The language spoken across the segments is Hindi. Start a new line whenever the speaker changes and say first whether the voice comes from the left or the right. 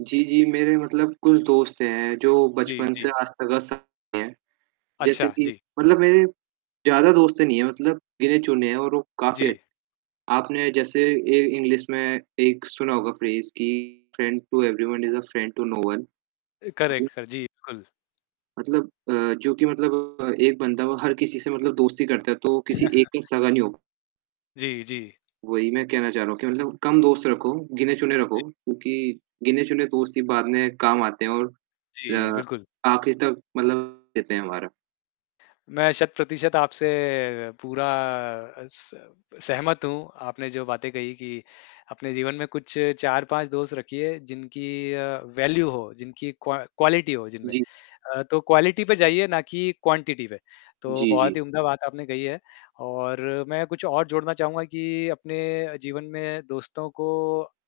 right: जी, जी, मेरे कुछ दोस्त हैं जो
left: जी,
right: बचपन से
left: जी।
right: आज तक साथ में हैं। जैसे
left: अच्छा,
right: कि
left: जी।
right: मतलब मेरे ज़्यादा दोस्त नहीं हैं, मतलब गिने-चुने हैं और वो काफ़ी अच्छे
left: जी।
right: हैं। आपने जैसे ए इंग्लिश में एक सुना होगा फ्रेज़ कि "friend to everyone is a friend to no one" हाँ जी।
left: करेक्ट सर, जी बिल्कुल।
right: मतलब अ, जो कि मतलब अ, एक बंदा हर किसी से दोस्ती करता तो वो किसी एक से सगा नहीं होगा।
left: जी, जी।
right: वही मैं कहना चाह रहा हूँ कि कम दोस्त रखो, गिने-चुने रखो,
left: जी।
right: क्योंकि गिने-चुने दोस्त ही बाद में काम आते हैं और
left: जी,
right: अ,
left: बिल्कुल।
right: आखिर तक मतलब साथ देते हैं हमारा।
left: मैं शत-प्रतिशत आपसे पूरा स सहमत हूँ। आपने जो बातें कही कि अपने जीवन में कुछ 4-5 दोस्त रखिए जिनकी वैल्यू हो, जिनकी क्व क्वालिटी हो जिनमें।
right: जी।
left: अ, तो क्वालिटी पे जाइए ना कि क्वांटिटी पे। तो
right: जी, जी।
left: बहुत ही उम्दा बात आपने कही है और मैं कुछ और जोड़ना चाहूँगा कि अपने जीवन में दोस्तों को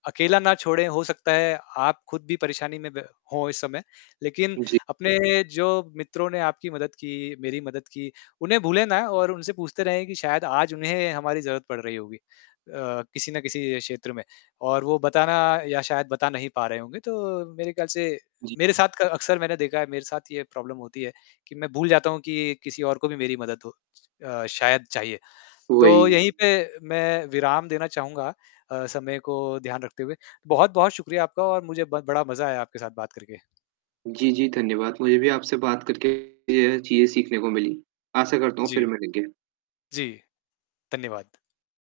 left: अकेला ना छोड़ें। हो सकता है आप खुद भी परेशानी में ब हो इस समय। लेकिन
right: जी।
left: अपने जो मित्रों ने आपकी मदद की, मेरी मदद की, उन्हें भूले ना और उनसे पूछते रहें कि शायद आज उन्हें हमारी ज़रूरत पड़ रही होगी अ, किसी ना किसी क्षेत्र में और वो बताना या शायद बता नहीं पा रहे होंगे। तो मेरे ख्याल से
right: जी।
left: मेरे साथ क अक्सर मैंने देखा है, मेरे साथ यह प्रॉब्लम होती है कि मैं भूल जाता हूँ कि किसी और को भी मेरी मदद हो अ, शायद चाहिए। तो यहीं
right: वही।
left: पे मैं विराम देना चाहूँगा अ, समय को ध्यान रखते हुए। बहुत-बहुत शुक्रिया आपका और मुझे ब बड़ा मजा आया आपके साथ बात करके।
right: जी, जी धन्यवाद। मुझे भी आपसे बात करके ये है चीज़ें सीखने को मिली। आशा करता हूँ फिर
left: जी।
right: मिलेंगे।
left: जी, धन्यवाद।